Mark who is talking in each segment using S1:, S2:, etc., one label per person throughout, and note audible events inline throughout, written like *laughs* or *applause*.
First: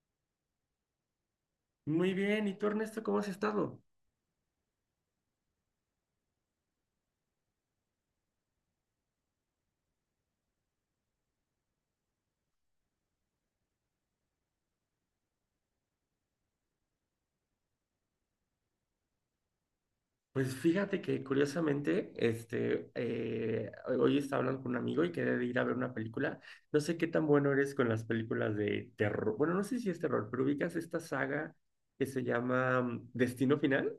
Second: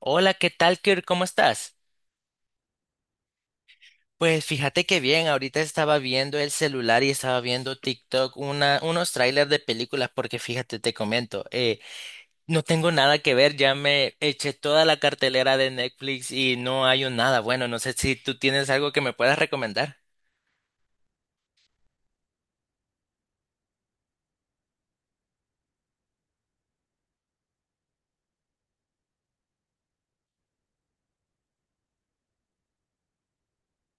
S1: Hola, ¿qué tal, Kirk? ¿Cómo estás?
S2: Muy bien, ¿y tú, Ernesto, cómo has estado?
S1: Pues fíjate que bien, ahorita estaba viendo el celular y estaba viendo TikTok, unos trailers de películas, porque fíjate, te comento, no tengo nada que ver, ya me eché toda la cartelera de Netflix y no hay un nada bueno, no sé si tú tienes algo que me puedas recomendar.
S2: Pues fíjate que curiosamente, hoy estaba hablando con un amigo y quería de ir a ver una película. No sé qué tan bueno eres con las películas de terror. Bueno, no sé si es terror, pero ubicas esta saga que se llama Destino Final.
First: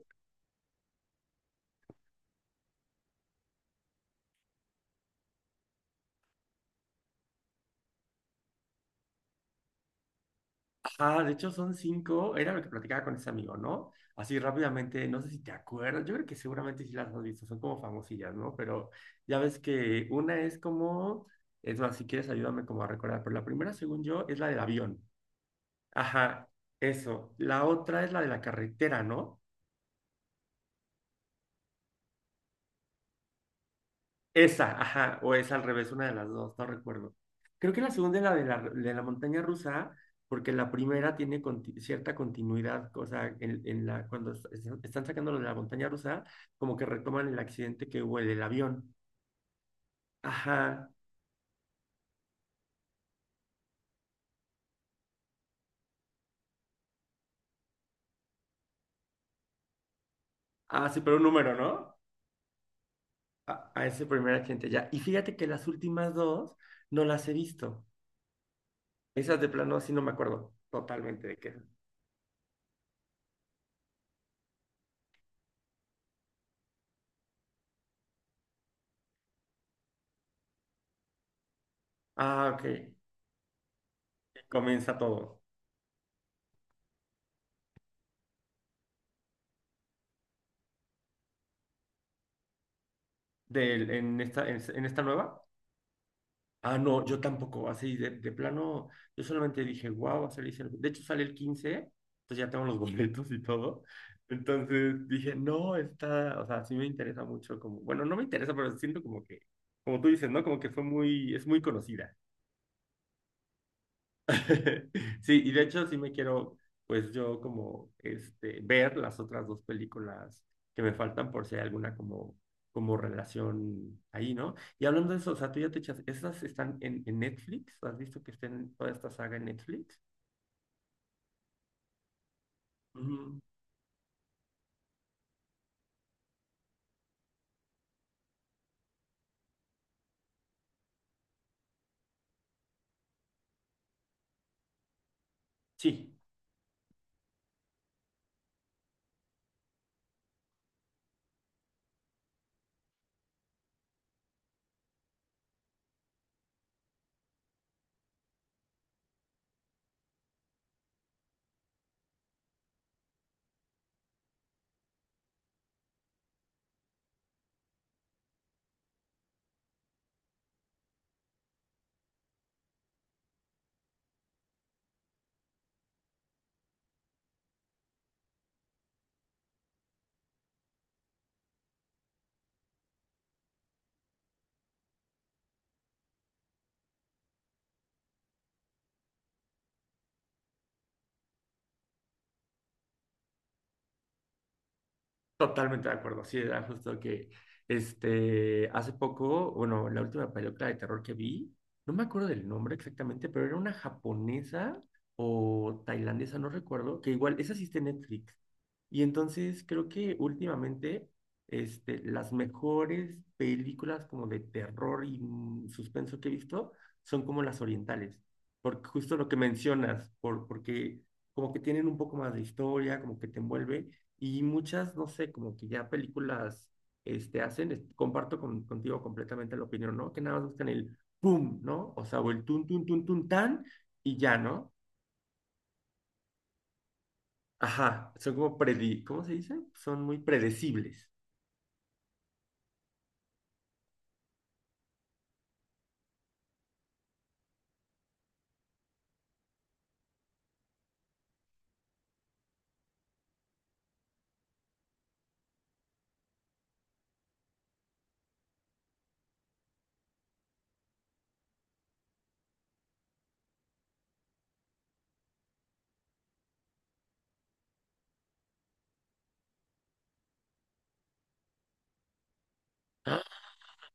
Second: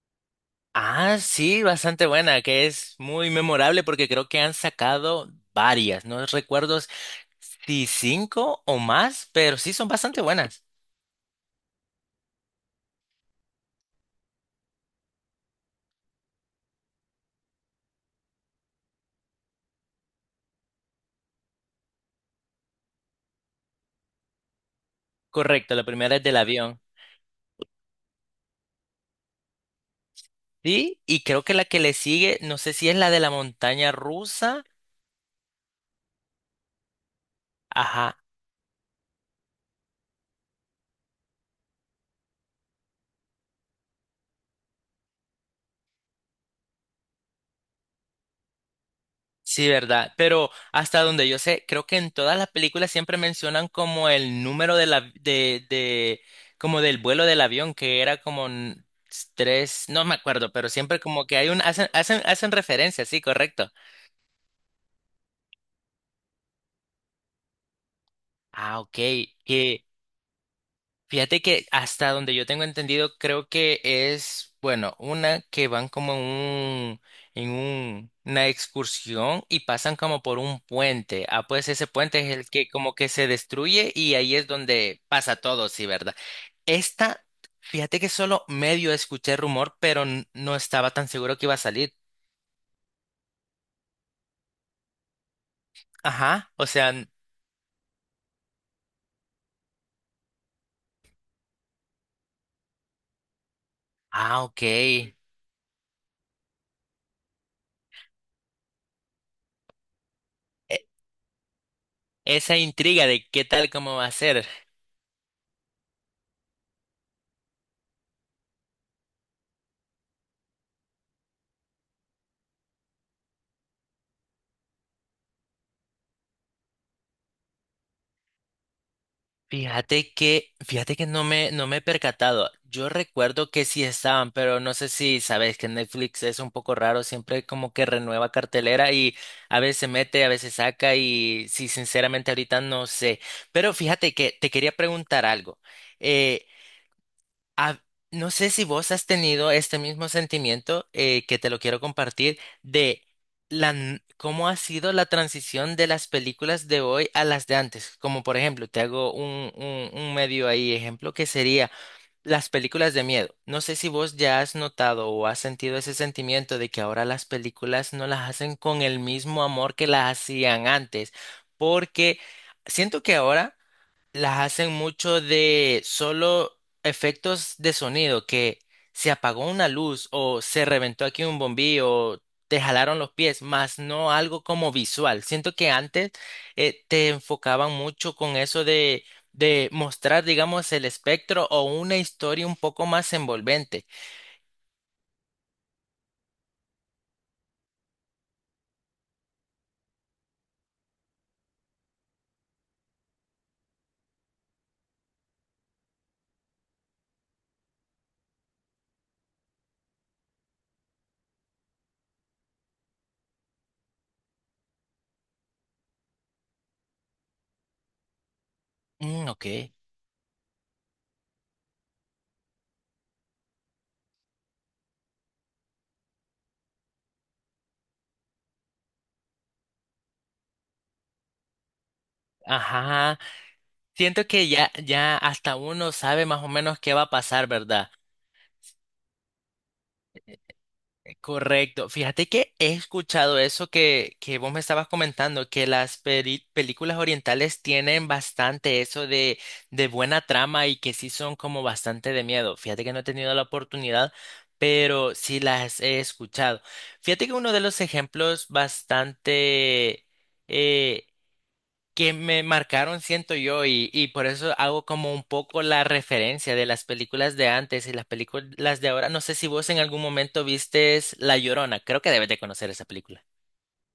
S1: Ah, sí, bastante buena, que es muy memorable porque creo que han sacado varias, no recuerdo si cinco o más, pero sí son bastante buenas.
S2: Ah, de hecho son cinco, era lo que platicaba con ese amigo, ¿no? Así rápidamente, no sé si te acuerdas, yo creo que seguramente sí las has visto, son como famosillas, ¿no? Pero ya ves que una es como, es más, si quieres ayúdame como a recordar, pero la primera, según yo, es la del avión.
S1: Correcto, la primera es del
S2: Ajá,
S1: avión.
S2: eso. La otra es la de la carretera, ¿no?
S1: Sí, y creo que la que le sigue, no sé si es la de la montaña rusa.
S2: Esa, ajá, o es al revés, una de las dos, no recuerdo. Creo que la
S1: Ajá,
S2: segunda es la de la montaña rusa, porque la primera tiene cierta continuidad, o sea, en la, cuando están sacando lo de la montaña rusa, como que retoman el accidente que hubo en el avión.
S1: sí, ¿verdad? Pero
S2: Ajá,
S1: hasta donde yo sé, creo que en todas las películas siempre mencionan como el número de la, como del vuelo del avión, que era como tres, no me acuerdo, pero
S2: ah, sí,
S1: siempre
S2: pero un
S1: como que hay
S2: número,
S1: hacen,
S2: ¿no?
S1: hacen, hacen referencia, sí,
S2: A,
S1: correcto.
S2: a ese primer accidente ya. Y fíjate que las últimas dos no las he visto.
S1: Ah, ok.
S2: Esas de plano,
S1: que
S2: sí no me acuerdo totalmente de
S1: Fíjate
S2: qué.
S1: que hasta donde yo tengo entendido, creo que es, bueno, una que van como en una excursión y pasan como por un puente. Ah, pues ese puente es
S2: Ah,
S1: el
S2: ok,
S1: que como que se destruye y ahí es
S2: comienza
S1: donde pasa
S2: todo.
S1: todo, sí, ¿verdad? Esta, Fíjate que solo medio escuché rumor, pero no estaba tan seguro que iba a salir.
S2: En esta, en esta nueva.
S1: Ajá, o
S2: Ah,
S1: sea,
S2: no, yo tampoco, así de plano, yo solamente dije, wow, va a salir Sergio". De hecho, sale el 15, entonces ya tengo los *laughs* boletos y todo.
S1: ah, ok.
S2: Entonces dije, no, está, o sea, sí me interesa mucho, como, bueno, no me interesa, pero siento como que, como tú dices, ¿no? Como que fue muy, es muy conocida.
S1: Esa intriga de qué tal, cómo va a ser.
S2: *laughs* Sí, y de hecho sí me quiero, pues yo como, ver las otras dos películas que me faltan por si hay alguna como relación ahí, ¿no? Y hablando de eso, o sea, tú ya te echas, ¿esas están en Netflix? ¿Has visto que estén toda esta saga en Netflix?
S1: Fíjate que no me he percatado. Yo
S2: Ujú.
S1: recuerdo que sí estaban, pero no sé si sabes que Netflix es un poco raro, siempre como que renueva cartelera y a veces mete, a veces saca y sí, sinceramente ahorita no sé. Pero fíjate que te quería preguntar algo.
S2: Sí.
S1: Eh, Ah, no sé si vos has tenido este mismo sentimiento que te lo quiero compartir de cómo ha sido la transición de las películas de hoy a las de antes. Como por ejemplo, te hago un medio ahí ejemplo que sería las películas de miedo. No sé si vos ya has notado o has sentido ese sentimiento de que ahora las películas no las hacen con el mismo amor que las hacían antes, porque siento que ahora las hacen mucho de solo efectos de sonido, que se apagó una luz o se reventó aquí un bombillo o te jalaron los pies, más no algo como visual. Siento que antes te enfocaban mucho con eso de mostrar, digamos, el espectro o una historia un poco más envolvente.
S2: Totalmente de acuerdo, sí, era justo que hace poco, bueno, la última película de terror que vi, no me acuerdo del nombre exactamente, pero era una japonesa o tailandesa, no recuerdo, que igual, esa sí está en Netflix. Y entonces creo que últimamente las mejores películas como de terror y suspenso que he visto son como las orientales, porque justo
S1: Mm,
S2: lo que
S1: ok.
S2: mencionas, porque como que tienen un poco más de historia, como que te envuelve. Y muchas, no sé, como que ya películas hacen, comparto contigo completamente la opinión, ¿no? Que nada más buscan el pum, ¿no? O sea, o el tun, tun, tun,
S1: Ajá.
S2: tun, tan, y
S1: Siento
S2: ya,
S1: que ya,
S2: ¿no?
S1: ya hasta uno sabe más o menos qué va a pasar, ¿verdad?
S2: Ajá, son como ¿cómo se dice? Son muy predecibles.
S1: Correcto. Fíjate que he escuchado eso que vos me estabas comentando, que las películas orientales tienen bastante eso de buena trama y que sí son como bastante de miedo. Fíjate que no he tenido la oportunidad, pero sí las he escuchado. Fíjate que uno de los ejemplos bastante eh, que me marcaron, siento yo, y por eso hago como un poco la referencia de las películas de antes y las películas de ahora. No sé si vos en algún momento vistes La Llorona, creo que debes de conocer esa
S2: Ah,
S1: película.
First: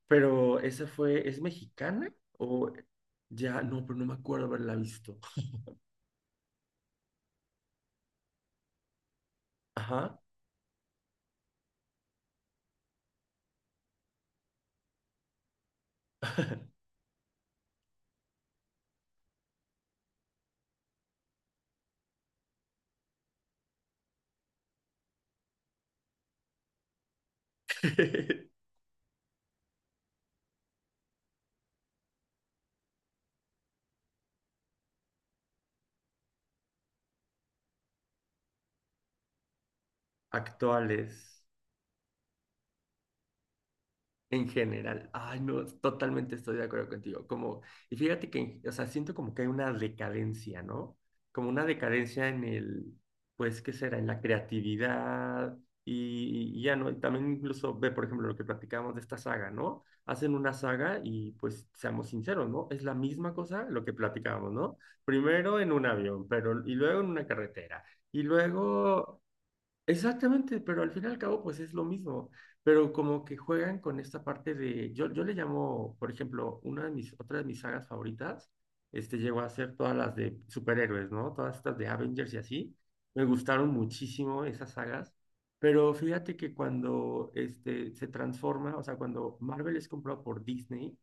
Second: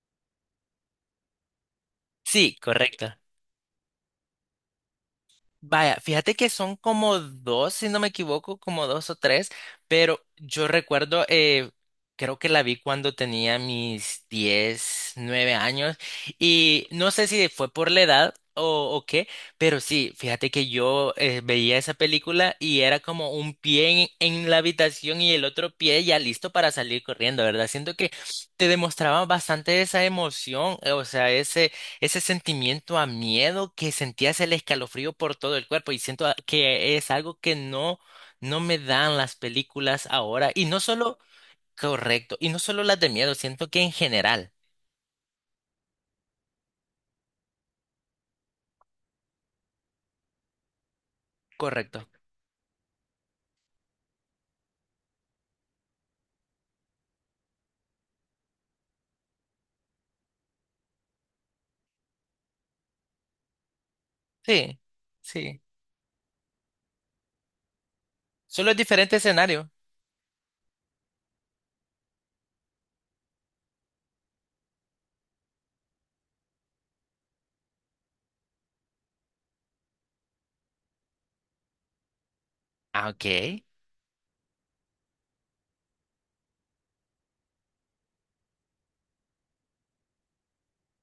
S2: pero esa fue, ¿es mexicana?
S1: Sí,
S2: O
S1: correcto.
S2: ya, no, pero no me acuerdo haberla visto.
S1: Vaya, fíjate que son como dos, si no me equivoco, como dos o tres,
S2: Ajá.
S1: pero yo recuerdo, creo que la vi cuando tenía mis 10 9 años y
S2: *laughs*
S1: no sé si fue por la edad o qué, pero sí, fíjate que yo veía esa película y era como un pie en la habitación y el otro pie ya listo para salir corriendo, ¿verdad? Siento que te demostraba bastante esa emoción, o sea, ese sentimiento a miedo que sentías el escalofrío por todo el cuerpo y siento que es algo que no, no me dan las películas ahora y no solo,
S2: Actuales.
S1: correcto, y no solo las de miedo, siento que en
S2: En
S1: general,
S2: general, ay, no, totalmente estoy de acuerdo contigo. Como, y fíjate que, o sea, siento como que hay una decadencia, ¿no? Como una
S1: correcto.
S2: decadencia en el, pues, ¿qué será? En la creatividad y ya, ¿no? Y también incluso ve, por ejemplo, lo que platicábamos de esta saga, ¿no? Hacen una saga y, pues, seamos sinceros, ¿no? Es la misma cosa lo que platicábamos, ¿no?
S1: Sí,
S2: Primero
S1: sí.
S2: en un avión, pero, y luego en una carretera, y
S1: Solo es diferente
S2: luego.
S1: escenario.
S2: Exactamente, pero al fin y al cabo, pues es lo mismo, pero como que juegan con esta parte de, yo le llamo, por ejemplo, una de mis, otra de mis sagas favoritas, llegó a ser todas las de superhéroes, ¿no? Todas estas de Avengers y así,
S1: Ah,
S2: me
S1: ok.
S2: gustaron muchísimo esas sagas, pero fíjate que cuando se transforma, o sea, cuando Marvel es comprado por Disney,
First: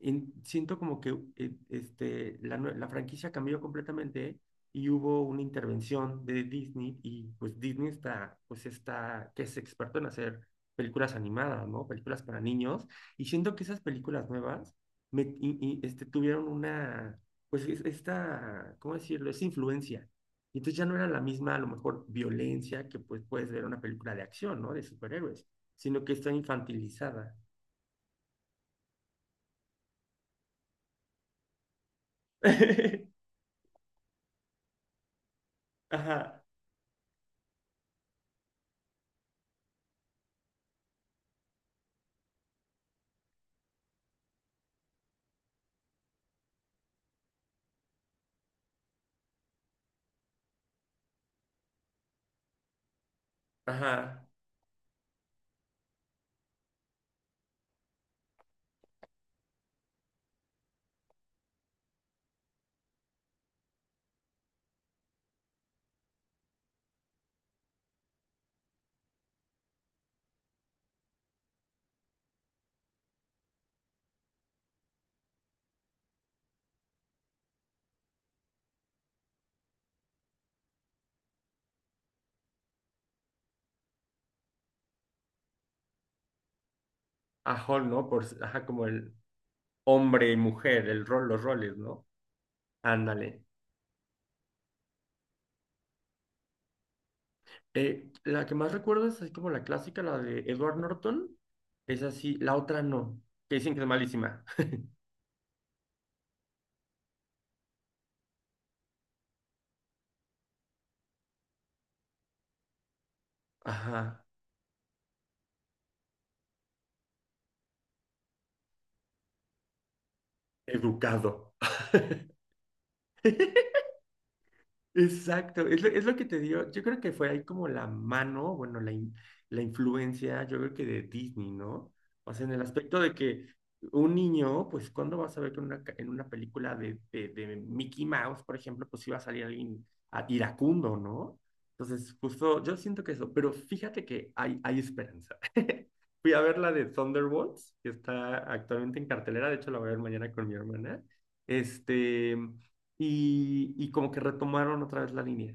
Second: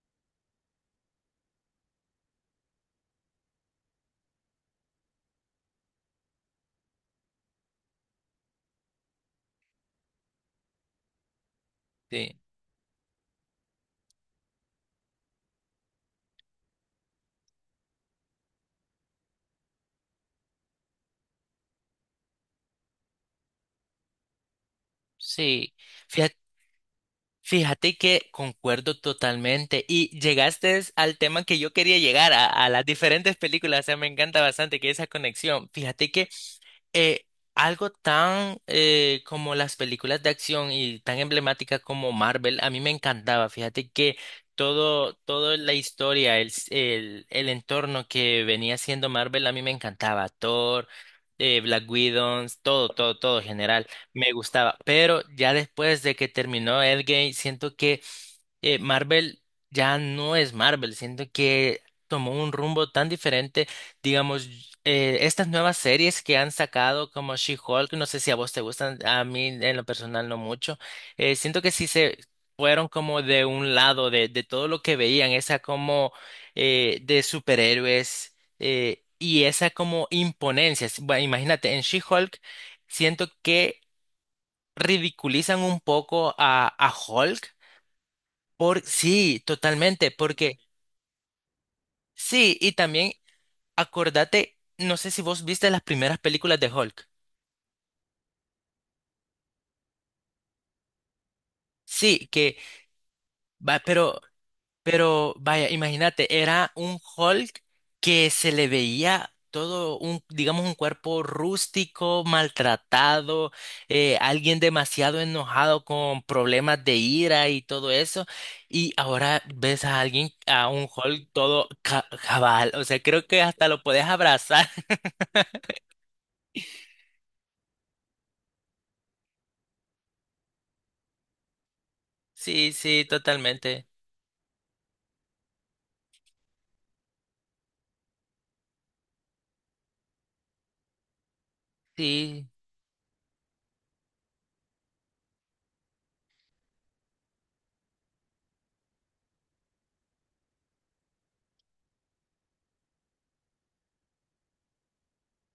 S2: siento como que la franquicia cambió completamente y hubo una intervención de Disney y pues Disney está, pues está, que es experto en hacer películas animadas, ¿no? Películas para
S1: Sí,
S2: niños. Y siento que esas películas nuevas me, y, este, tuvieron una, pues esta, ¿cómo decirlo? Esa influencia. Y entonces ya no era la misma, a lo mejor, violencia que pues puedes ver en una película de acción, ¿no? De superhéroes,
S1: sí.
S2: sino que está
S1: Fíjate,
S2: infantilizada.
S1: fíjate que concuerdo totalmente y llegaste al tema que yo quería llegar a las
S2: *laughs*
S1: diferentes películas, o sea, me encanta bastante que esa conexión. Fíjate que
S2: Ajá.
S1: eh, algo tan como las películas de acción y tan emblemática como Marvel, a mí me encantaba. Fíjate que todo, toda la historia, el entorno que venía siendo Marvel, a mí me encantaba. Thor, Black Widow, todo, todo, todo en general,
S2: Ajá.
S1: me gustaba. Pero ya después de que terminó Endgame, siento que Marvel ya no es Marvel, siento que tomó un rumbo tan diferente digamos, estas nuevas series que han sacado como She-Hulk, no sé si a vos te gustan, a mí en lo personal no mucho, siento que sí se fueron como de un lado de todo lo que veían, esa como de superhéroes y esa como imponencia. Bueno, imagínate, en She-Hulk siento que ridiculizan un poco a Hulk
S2: A Hall, ¿no? Ajá,
S1: por
S2: como el
S1: sí, totalmente,
S2: hombre y
S1: porque
S2: mujer, el rol, los roles, ¿no?
S1: sí, y también
S2: Ándale.
S1: Acordate, no sé si vos viste las primeras películas de Hulk.
S2: La que más recuerdo es así como la clásica, la de Edward Norton. Es
S1: Sí,
S2: así, la
S1: que
S2: otra no, que dicen que
S1: va,
S2: es
S1: pero,
S2: malísima.
S1: pero vaya, imagínate, era un Hulk que se le veía todo un, digamos, un cuerpo rústico, maltratado,
S2: Ajá,
S1: alguien demasiado enojado con problemas de ira y todo eso. Y ahora ves a alguien, a un Hulk
S2: educado.
S1: todo
S2: *laughs*
S1: cabal. O sea, creo que hasta lo podés abrazar. *laughs*
S2: Exacto, es lo que te digo. Yo creo que fue ahí como la mano, bueno, la influencia, yo creo que de Disney, ¿no? O sea, en el
S1: Sí,
S2: aspecto
S1: sí,
S2: de que
S1: totalmente.
S2: un niño, pues, ¿cuándo vas a ver que en una película de Mickey Mouse, por ejemplo, pues iba a salir alguien iracundo, ¿no? Entonces,
S1: Sí.
S2: justo yo siento que eso, pero fíjate que hay esperanza. *laughs* Fui a ver la de Thunderbolts, que está actualmente en cartelera, de hecho la voy a ver mañana con mi hermana. Este y como que retomaron otra vez la línea.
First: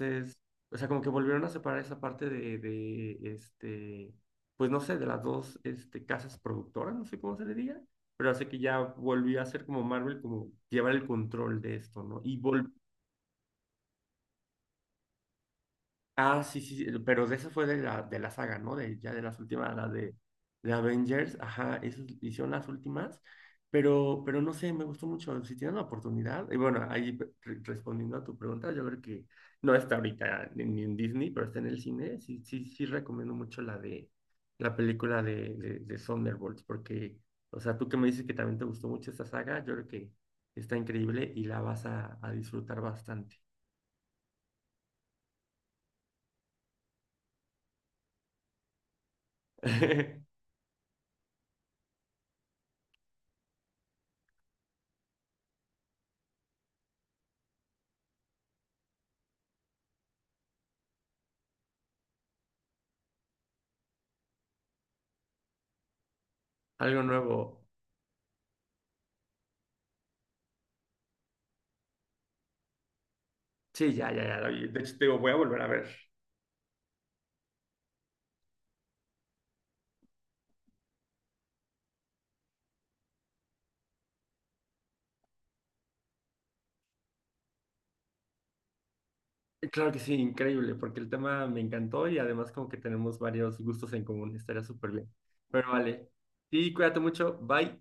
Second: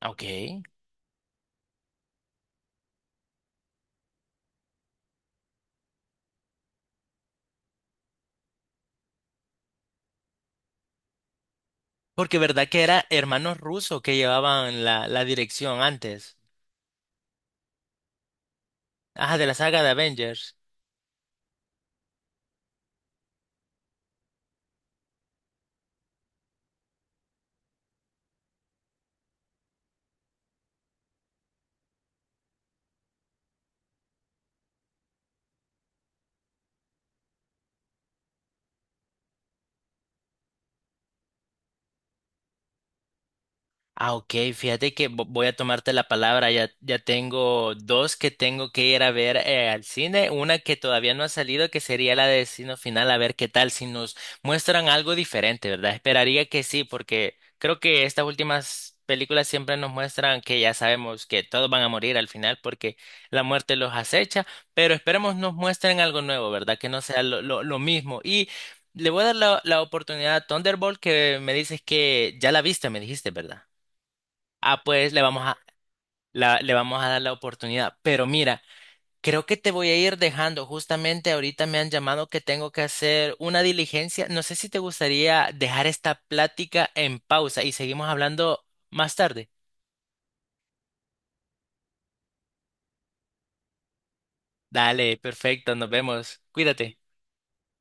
S1: Ok.
S2: o sea, como que volvieron a separar esa parte de, pues no sé, de las dos casas productoras, no sé cómo se le diga, pero hace que ya volvió a ser como Marvel, como llevar el control de esto, ¿no? Y
S1: Porque verdad
S2: vol
S1: que era hermanos rusos que llevaban la dirección antes.
S2: Ah, sí, sí, sí, pero de esa fue de la saga, ¿no? Ya de
S1: Ajá,
S2: las
S1: de la
S2: últimas,
S1: saga
S2: la
S1: de
S2: de,
S1: Avengers.
S2: de Avengers, ajá, esas hicieron las últimas, pero no sé, me gustó mucho, si tienen la oportunidad, y bueno, ahí respondiendo a tu pregunta, yo creo que no está ahorita ni en Disney, pero está en el cine, sí, sí, sí recomiendo mucho la película de Thunderbolts, porque, o sea, tú que me dices que también te gustó mucho esta saga, yo creo que está increíble y la vas a disfrutar bastante.
S1: Ah, ok, fíjate que voy a tomarte la palabra. Ya, ya tengo dos que tengo que ir a ver al cine.
S2: *laughs*
S1: Una que todavía no ha salido, que sería la de Destino Final, a ver qué tal, si nos muestran algo diferente, ¿verdad? Esperaría que sí, porque creo que estas últimas películas siempre nos muestran que ya sabemos que todos van a morir al final porque la muerte los acecha, pero esperemos nos muestren algo nuevo, ¿verdad? Que no
S2: Algo
S1: sea lo, lo,
S2: nuevo.
S1: lo mismo. Y le voy a dar la oportunidad a Thunderbolt, que me dices que ya la viste, me dijiste, ¿verdad?
S2: Sí, ya, ya, ya la vi. De
S1: Ah,
S2: hecho, te
S1: pues
S2: digo,
S1: le
S2: voy a
S1: vamos a,
S2: volver a ver.
S1: le vamos a dar la oportunidad. Pero mira, creo que te voy a ir dejando. Justamente ahorita me han llamado que tengo que hacer una diligencia. No sé si te gustaría dejar esta plática en pausa y seguimos hablando más tarde.
S2: Claro que sí, increíble, porque el tema me encantó y además como que tenemos varios gustos en común, estaría súper bien.
S1: Dale,
S2: Pero
S1: perfecto, nos
S2: vale,
S1: vemos.
S2: sí,
S1: Cuídate.
S2: cuídate mucho, bye.